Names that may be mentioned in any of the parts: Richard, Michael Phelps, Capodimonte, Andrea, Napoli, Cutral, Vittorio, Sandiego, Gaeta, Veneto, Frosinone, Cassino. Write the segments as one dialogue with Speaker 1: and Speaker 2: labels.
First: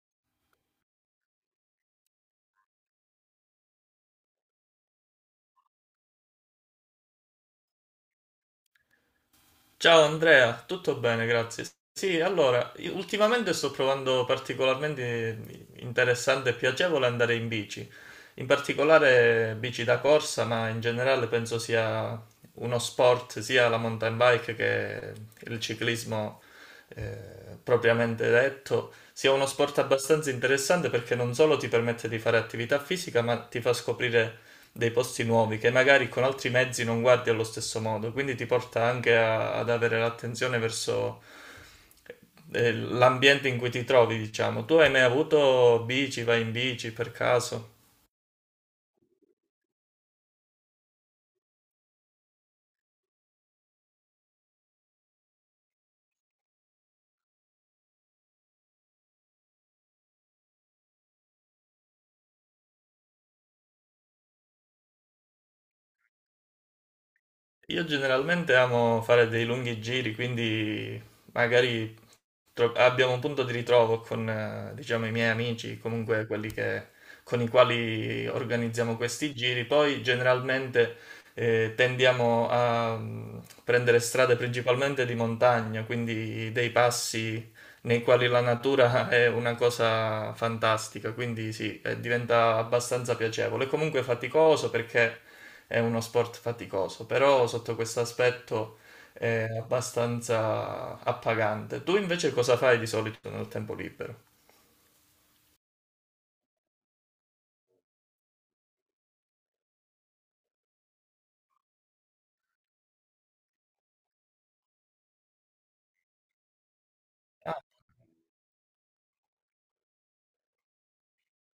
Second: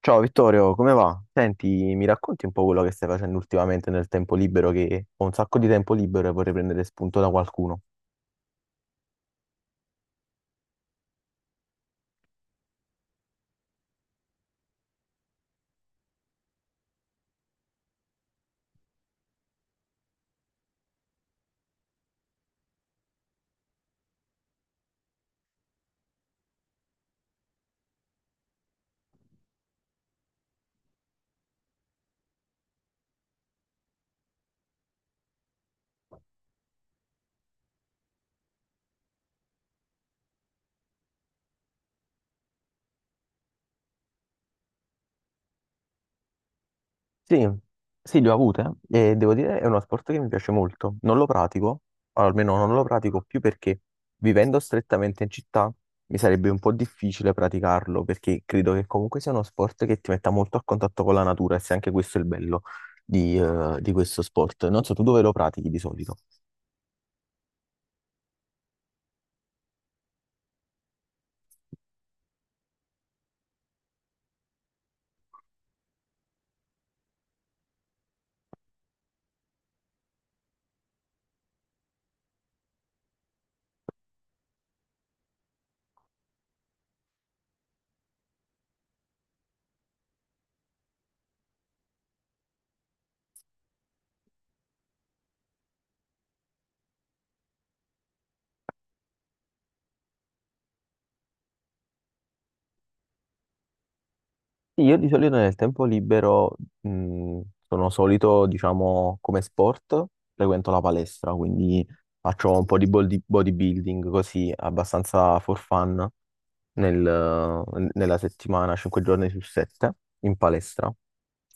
Speaker 1: Ciao Vittorio, come va? Senti, mi racconti un po' quello che stai facendo ultimamente nel tempo libero, che ho un sacco di tempo libero e vorrei prendere spunto da qualcuno.
Speaker 2: Ciao Andrea, tutto bene, grazie. Sì, allora, io ultimamente sto trovando particolarmente interessante e piacevole andare in bici, in particolare bici da corsa, ma in generale penso sia uno sport, sia la mountain bike che il ciclismo, eh, propriamente detto sia uno sport abbastanza interessante perché non solo ti permette di fare attività fisica, ma ti fa scoprire dei posti nuovi che magari con altri mezzi non guardi allo stesso modo, quindi ti porta anche ad avere l'attenzione verso l'ambiente in cui ti trovi, diciamo. Tu hai mai avuto bici, vai in bici per
Speaker 1: Sì,
Speaker 2: caso?
Speaker 1: sì, le ho avute e devo dire è uno sport che mi piace molto. Non lo pratico, o almeno non lo pratico più perché vivendo strettamente in città mi sarebbe un po' difficile praticarlo perché credo che comunque sia uno sport che ti metta molto a contatto con la natura e se anche questo è il bello di questo sport. Non so, tu dove lo pratichi di solito?
Speaker 2: Io generalmente amo fare dei lunghi giri, quindi magari abbiamo un punto di ritrovo con, diciamo, i miei amici, comunque con i quali organizziamo questi giri. Poi generalmente tendiamo a prendere strade principalmente di montagna, quindi dei passi nei quali la natura è una cosa fantastica, quindi sì, diventa abbastanza piacevole. È comunque faticoso perché è uno sport faticoso, però sotto questo aspetto è abbastanza appagante. Tu invece cosa fai di solito nel tempo libero?
Speaker 1: Sì, io di solito nel tempo libero sono solito, diciamo, come sport, frequento la palestra, quindi faccio un po' di bodybuilding così, abbastanza for fun nel- nella settimana, 5 giorni su 7 in palestra.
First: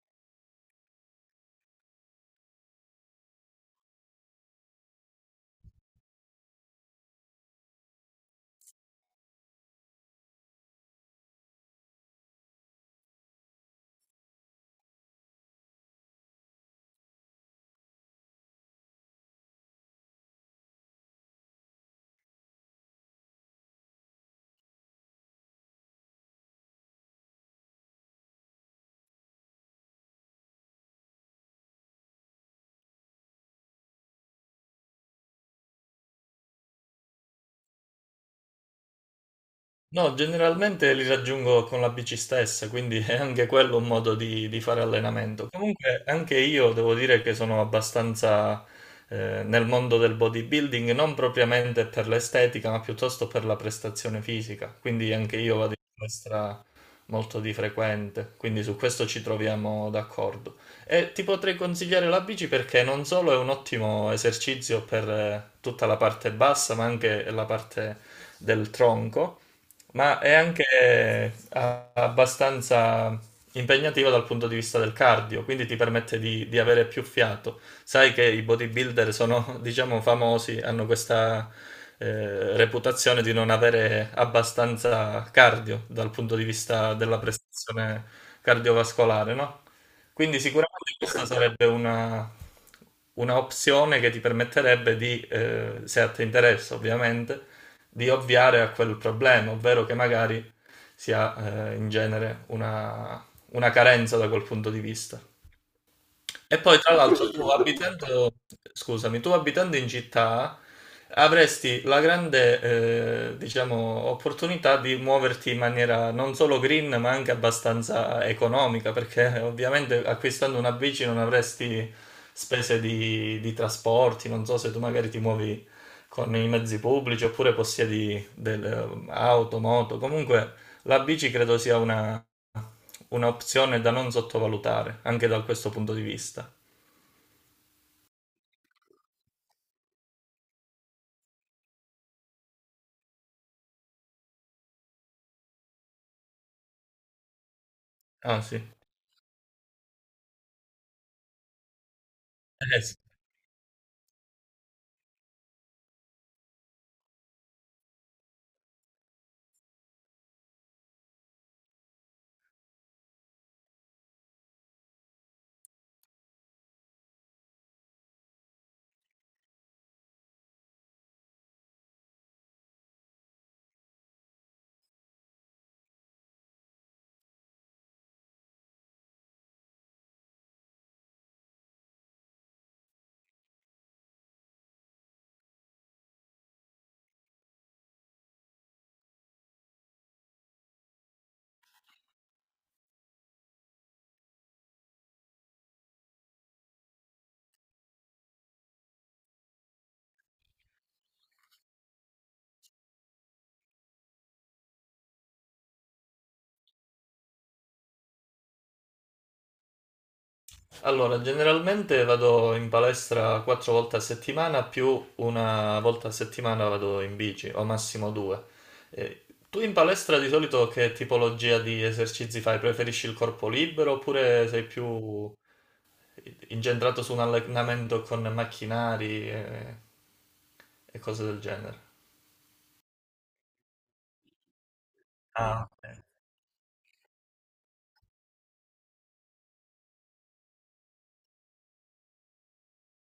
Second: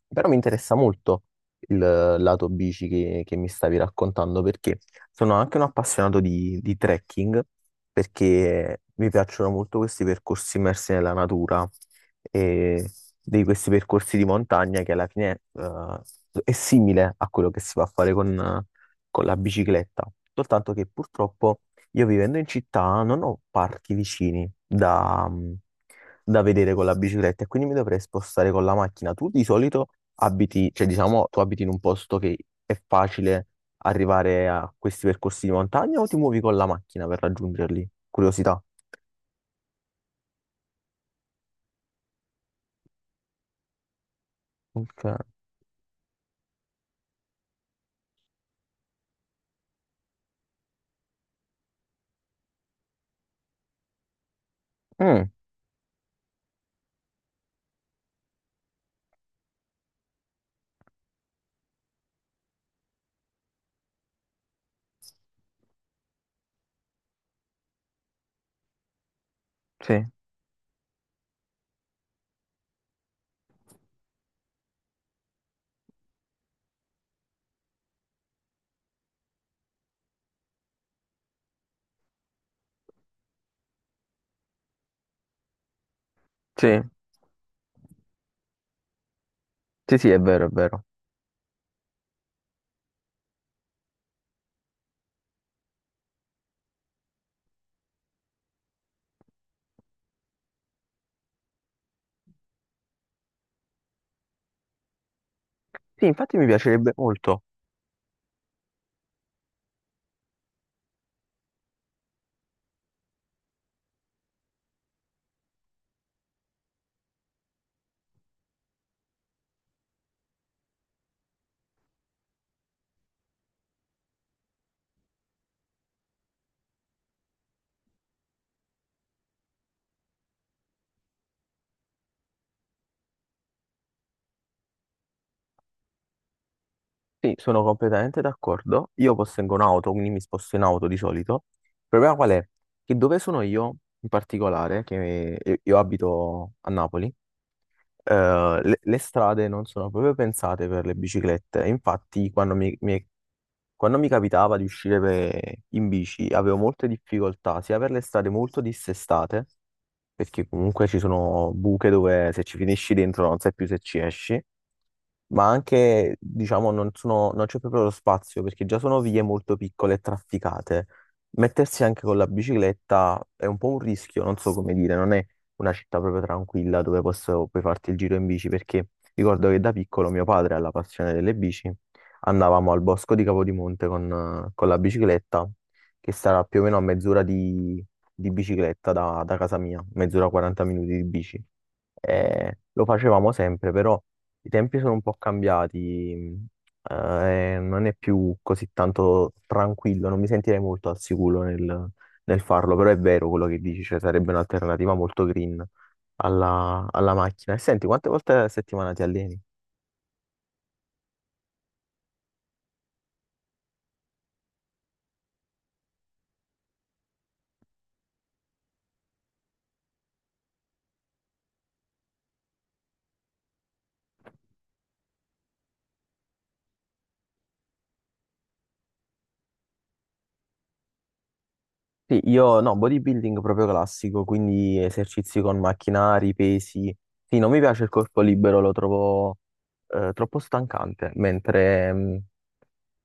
Speaker 1: Però mi interessa molto il lato bici che mi stavi raccontando perché sono anche un appassionato di trekking perché mi piacciono molto questi percorsi immersi nella natura e di questi percorsi di montagna che alla fine è simile a quello che si va a fare con la bicicletta, soltanto che purtroppo io vivendo in città non ho parchi vicini da vedere con la bicicletta e quindi mi dovrei spostare con la macchina. Tu di solito abiti, cioè diciamo, tu abiti in un posto che è facile arrivare a questi percorsi di montagna o ti muovi con la macchina per raggiungerli? Curiosità.
Speaker 2: No, generalmente li raggiungo con la bici stessa, quindi è anche quello un modo di fare
Speaker 1: Ok.
Speaker 2: allenamento. Comunque anche io devo dire che sono abbastanza nel mondo del bodybuilding, non propriamente per l'estetica, ma piuttosto per la prestazione fisica, quindi
Speaker 1: Mm,
Speaker 2: anche io vado in palestra molto di frequente, quindi su questo ci troviamo d'accordo. E ti potrei consigliare la bici perché non solo è un ottimo esercizio per tutta la parte bassa, ma anche la parte del tronco,
Speaker 1: sì,
Speaker 2: ma è anche abbastanza impegnativo dal punto di vista del cardio, quindi ti permette di avere più fiato. Sai che i bodybuilder sono, diciamo, famosi, hanno questa reputazione di non avere abbastanza cardio dal punto di
Speaker 1: sì,
Speaker 2: vista della prestazione cardiovascolare, no?
Speaker 1: sì, sì, è
Speaker 2: Quindi
Speaker 1: vero, è
Speaker 2: sicuramente
Speaker 1: vero.
Speaker 2: questa sarebbe una opzione che ti permetterebbe di, se a te interessa ovviamente, di ovviare a quel problema, ovvero che magari si ha in genere una carenza da quel punto di vista.
Speaker 1: Sì, infatti mi
Speaker 2: E poi,
Speaker 1: piacerebbe
Speaker 2: tra l'altro, tu
Speaker 1: molto.
Speaker 2: abitando, scusami, tu abitando in città avresti la grande, diciamo, opportunità di muoverti in maniera non solo green, ma anche abbastanza economica, perché ovviamente acquistando una bici non avresti spese di trasporti, non so se tu magari ti muovi con i mezzi pubblici oppure possiedi delle auto, moto, comunque la bici credo sia un'opzione da non sottovalutare, anche da questo punto di vista.
Speaker 1: Sì, sono completamente d'accordo. Io possengo un'auto, quindi mi sposto in auto di solito. Il problema qual è? Che dove sono io, in particolare, che io abito a Napoli,
Speaker 2: Ah sì.
Speaker 1: le strade non sono proprio pensate per le biciclette. Infatti,
Speaker 2: Sì.
Speaker 1: quando mi capitava di uscire in bici, avevo molte difficoltà, sia per le strade molto dissestate, perché comunque ci sono buche dove se ci finisci dentro non sai più se ci esci ma anche, diciamo, non c'è proprio lo spazio perché già sono vie molto piccole e trafficate. Mettersi anche con la bicicletta è un po' un rischio, non so come dire, non è una città proprio tranquilla dove puoi farti il giro in bici perché ricordo che da piccolo mio padre ha la passione delle bici, andavamo al bosco di Capodimonte con la bicicletta, che sarà più o meno a mezz'ora di bicicletta da casa mia, mezz'ora 40 minuti di bici. Lo facevamo sempre, però. I tempi sono un po' cambiati, non è più così tanto tranquillo, non mi sentirei molto al sicuro nel farlo, però è vero quello che dici, cioè sarebbe un'alternativa molto green alla macchina. E senti, quante volte a settimana ti alleni?
Speaker 2: Allora, generalmente vado in palestra 4 volte a settimana, più una volta a settimana vado in bici, o massimo due. Tu in palestra di solito che tipologia di esercizi fai? Preferisci il corpo libero oppure sei più incentrato su un allenamento con macchinari e cose del genere?
Speaker 1: Sì, io no, bodybuilding proprio classico, quindi esercizi con
Speaker 2: Ah, ok.
Speaker 1: macchinari, pesi. Sì, non mi piace il corpo libero, lo trovo troppo stancante, mentre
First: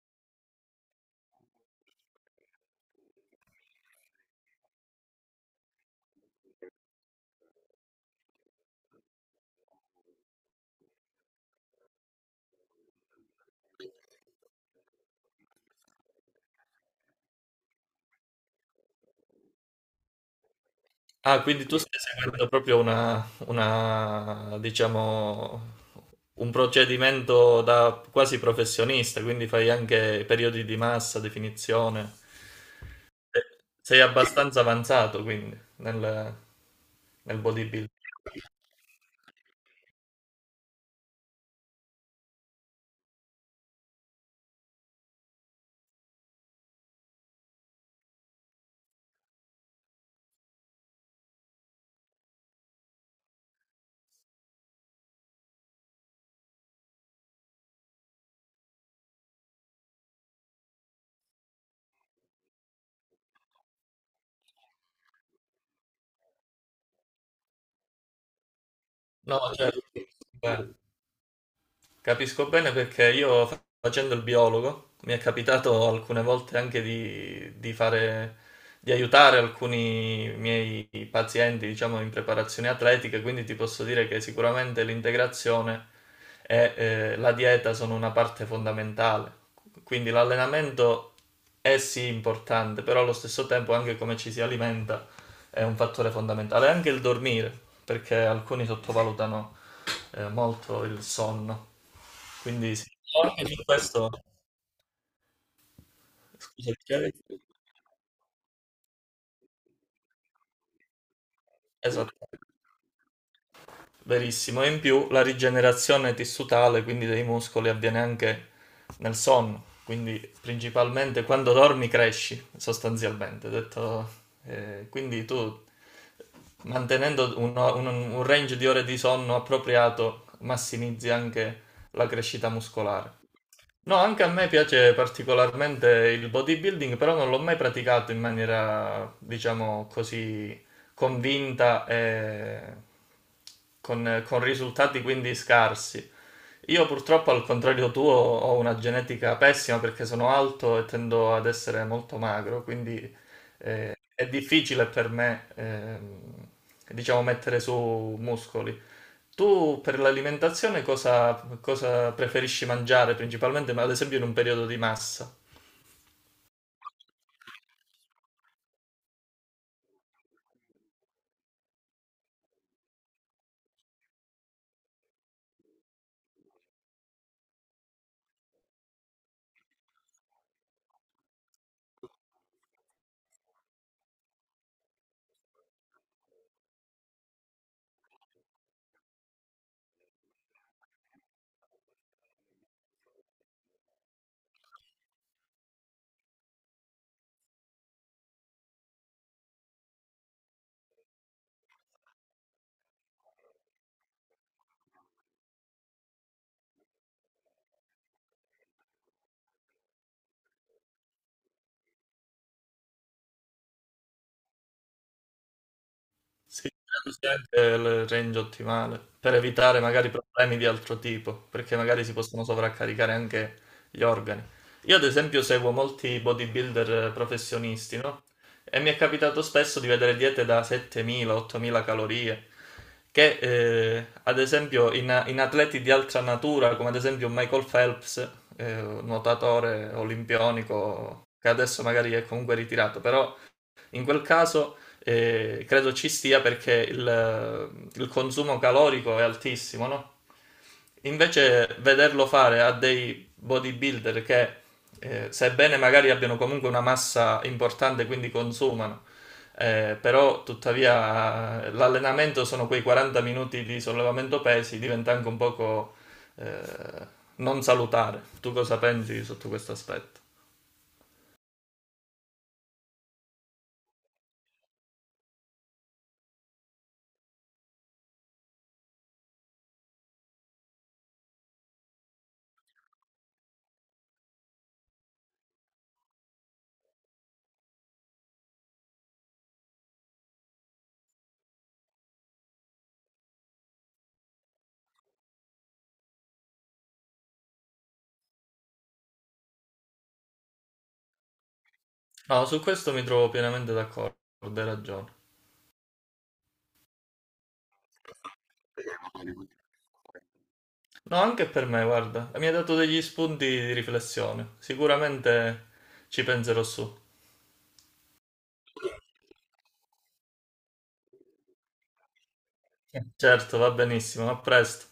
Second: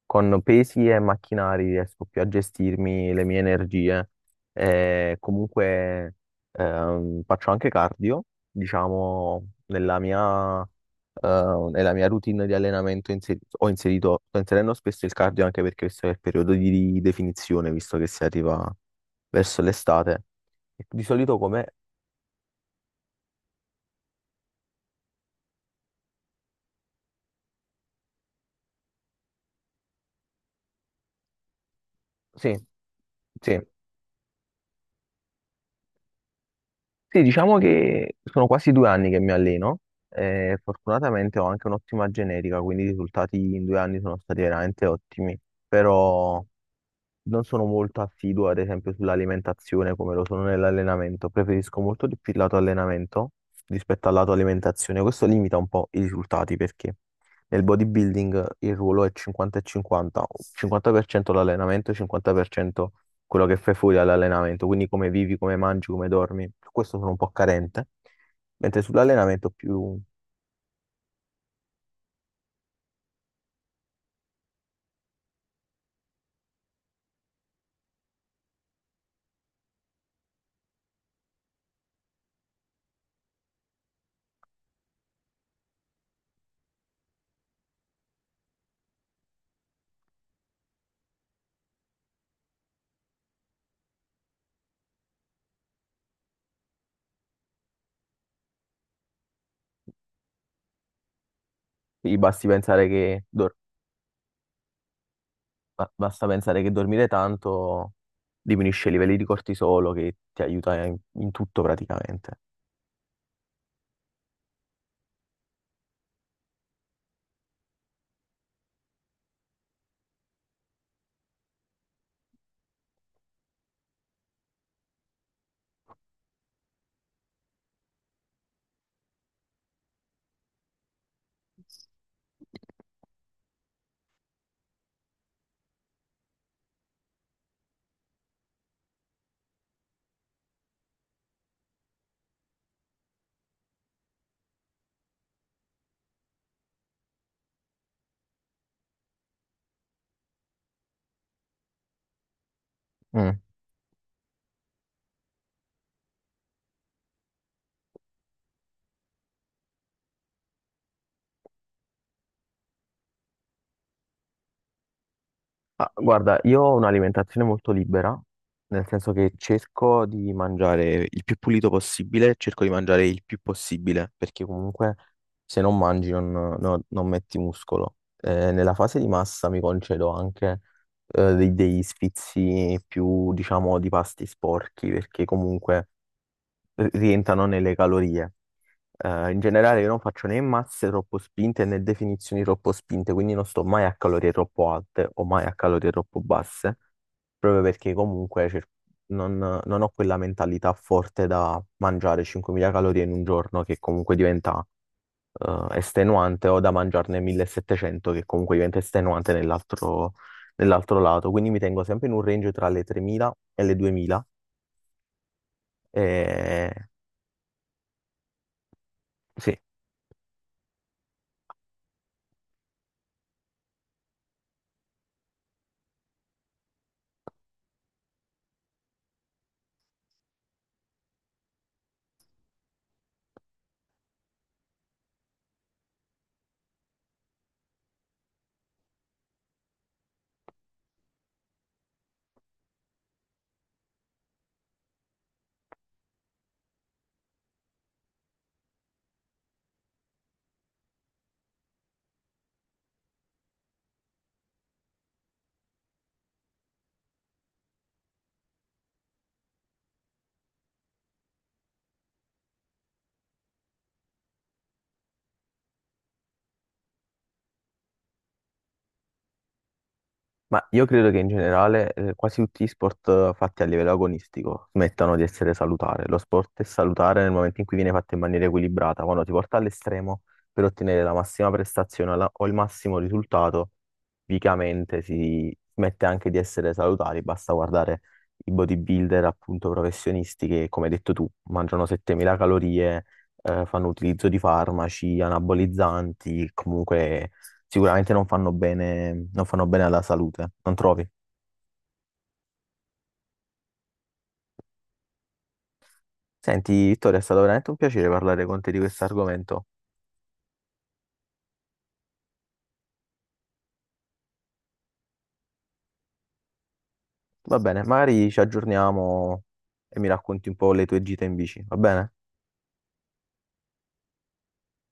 Speaker 1: con pesi e macchinari riesco più a gestirmi le mie energie. E comunque faccio anche cardio, diciamo, nella mia routine di allenamento ho inserito, sto inserendo spesso il cardio anche perché questo è il periodo di definizione, visto che si arriva verso l'estate. E di solito
Speaker 2: Ah, quindi
Speaker 1: come...
Speaker 2: tu stai seguendo proprio diciamo, un procedimento da quasi professionista, quindi fai anche periodi di massa, definizione.
Speaker 1: Sì,
Speaker 2: Eh,
Speaker 1: sì.
Speaker 2: Sei abbastanza avanzato, quindi, nel,
Speaker 1: Sì,
Speaker 2: nel
Speaker 1: diciamo
Speaker 2: bodybuilding.
Speaker 1: che sono quasi 2 anni che mi alleno e fortunatamente ho anche un'ottima genetica, quindi i risultati in 2 anni sono stati veramente ottimi, però non sono molto assiduo, ad esempio, sull'alimentazione come lo sono nell'allenamento. Preferisco molto di più il lato allenamento rispetto al lato alimentazione. Questo limita un po' i risultati perché nel bodybuilding il ruolo è 50 e 50, 50% l'allenamento, 50% quello che fai fuori dall'allenamento, quindi come vivi, come mangi, come dormi. Su questo sono un po' carente, mentre
Speaker 2: No,
Speaker 1: sull'allenamento
Speaker 2: certo.
Speaker 1: più
Speaker 2: Capisco bene perché io facendo il biologo mi è capitato alcune volte anche di aiutare alcuni miei pazienti, diciamo, in preparazioni atletiche, quindi ti posso dire che sicuramente l'integrazione e la dieta sono una parte fondamentale. Quindi l'allenamento è sì importante, però allo stesso tempo anche come ci si alimenta è un fattore fondamentale, anche il dormire, perché alcuni sottovalutano molto il sonno.
Speaker 1: mi basti
Speaker 2: Quindi
Speaker 1: pensare
Speaker 2: sì,
Speaker 1: che
Speaker 2: anche
Speaker 1: dormi.
Speaker 2: su questo,
Speaker 1: Basta pensare che
Speaker 2: scusa, ti
Speaker 1: dormire
Speaker 2: chiedo-
Speaker 1: tanto diminuisce i livelli di cortisolo che ti aiuta in tutto
Speaker 2: esatto,
Speaker 1: praticamente.
Speaker 2: verissimo. E in più la rigenerazione tissutale, quindi dei muscoli, avviene anche nel sonno. Quindi principalmente quando dormi cresci, sostanzialmente. Quindi tu mantenendo un range di ore di sonno appropriato massimizzi anche la crescita muscolare. No, anche a me piace particolarmente il bodybuilding, però non l'ho mai praticato in maniera, diciamo così, convinta e con risultati quindi scarsi. Io purtroppo, al contrario tuo, ho una genetica pessima perché sono alto e tendo ad essere molto magro, quindi
Speaker 1: Mm.
Speaker 2: è difficile per me, diciamo, mettere su muscoli. Tu per l'alimentazione cosa preferisci mangiare principalmente, ma ad esempio in un periodo di massa?
Speaker 1: Ah, guarda, io ho un'alimentazione molto libera, nel senso che cerco di mangiare il più pulito possibile, cerco di mangiare il più possibile, perché comunque se non mangi non metti muscolo. Nella fase di massa mi concedo anche degli sfizi più, diciamo, di pasti sporchi, perché comunque rientrano nelle calorie. In generale io non faccio né masse troppo spinte né definizioni troppo spinte, quindi non sto mai a calorie troppo alte o mai a calorie troppo basse, proprio perché comunque non, non ho quella mentalità forte da mangiare 5.000 calorie in un giorno che comunque diventa estenuante o da mangiarne 1.700 che comunque diventa estenuante nell'altro lato, quindi mi tengo sempre in un range tra le 3.000 e le 2.000.
Speaker 2: Sì,
Speaker 1: E...
Speaker 2: così anche il range ottimale, per
Speaker 1: Sì,
Speaker 2: evitare magari problemi di altro tipo, perché magari si possono sovraccaricare anche gli organi. Io ad esempio seguo molti bodybuilder professionisti, no? E mi è capitato spesso di vedere diete da 7.000-8.000 calorie, che ad esempio in atleti di altra natura, come ad esempio Michael Phelps, nuotatore olimpionico, che adesso magari è comunque ritirato, però in quel caso credo ci stia perché il consumo calorico è altissimo, no? Invece vederlo fare a dei bodybuilder che, sebbene magari abbiano comunque una massa importante, quindi consumano, però tuttavia l'allenamento sono quei 40 minuti di sollevamento pesi, diventa anche un poco eh, non salutare. Tu cosa pensi sotto questo aspetto?
Speaker 1: ma io credo che in generale quasi tutti gli sport fatti a livello agonistico smettano di essere salutare. Lo sport è salutare nel momento in cui viene fatto in maniera equilibrata, quando ti porta all'estremo per ottenere la massima prestazione o il massimo risultato, tipicamente si smette anche di essere salutari. Basta guardare i bodybuilder appunto professionisti che, come hai detto tu, mangiano 7.000 calorie, fanno utilizzo di farmaci, anabolizzanti, comunque sicuramente non fanno bene, non fanno bene alla salute, non trovi?
Speaker 2: No, su questo mi trovo pienamente d'accordo, hai ragione.
Speaker 1: Senti, Vittorio, è stato veramente un piacere parlare con te di questo argomento.
Speaker 2: No, anche per me, guarda, mi ha dato degli spunti di riflessione. Sicuramente ci penserò su.
Speaker 1: Va bene, magari ci aggiorniamo e mi racconti un po' le tue gite in bici, va bene?
Speaker 2: Sì. Certo, va benissimo, a presto.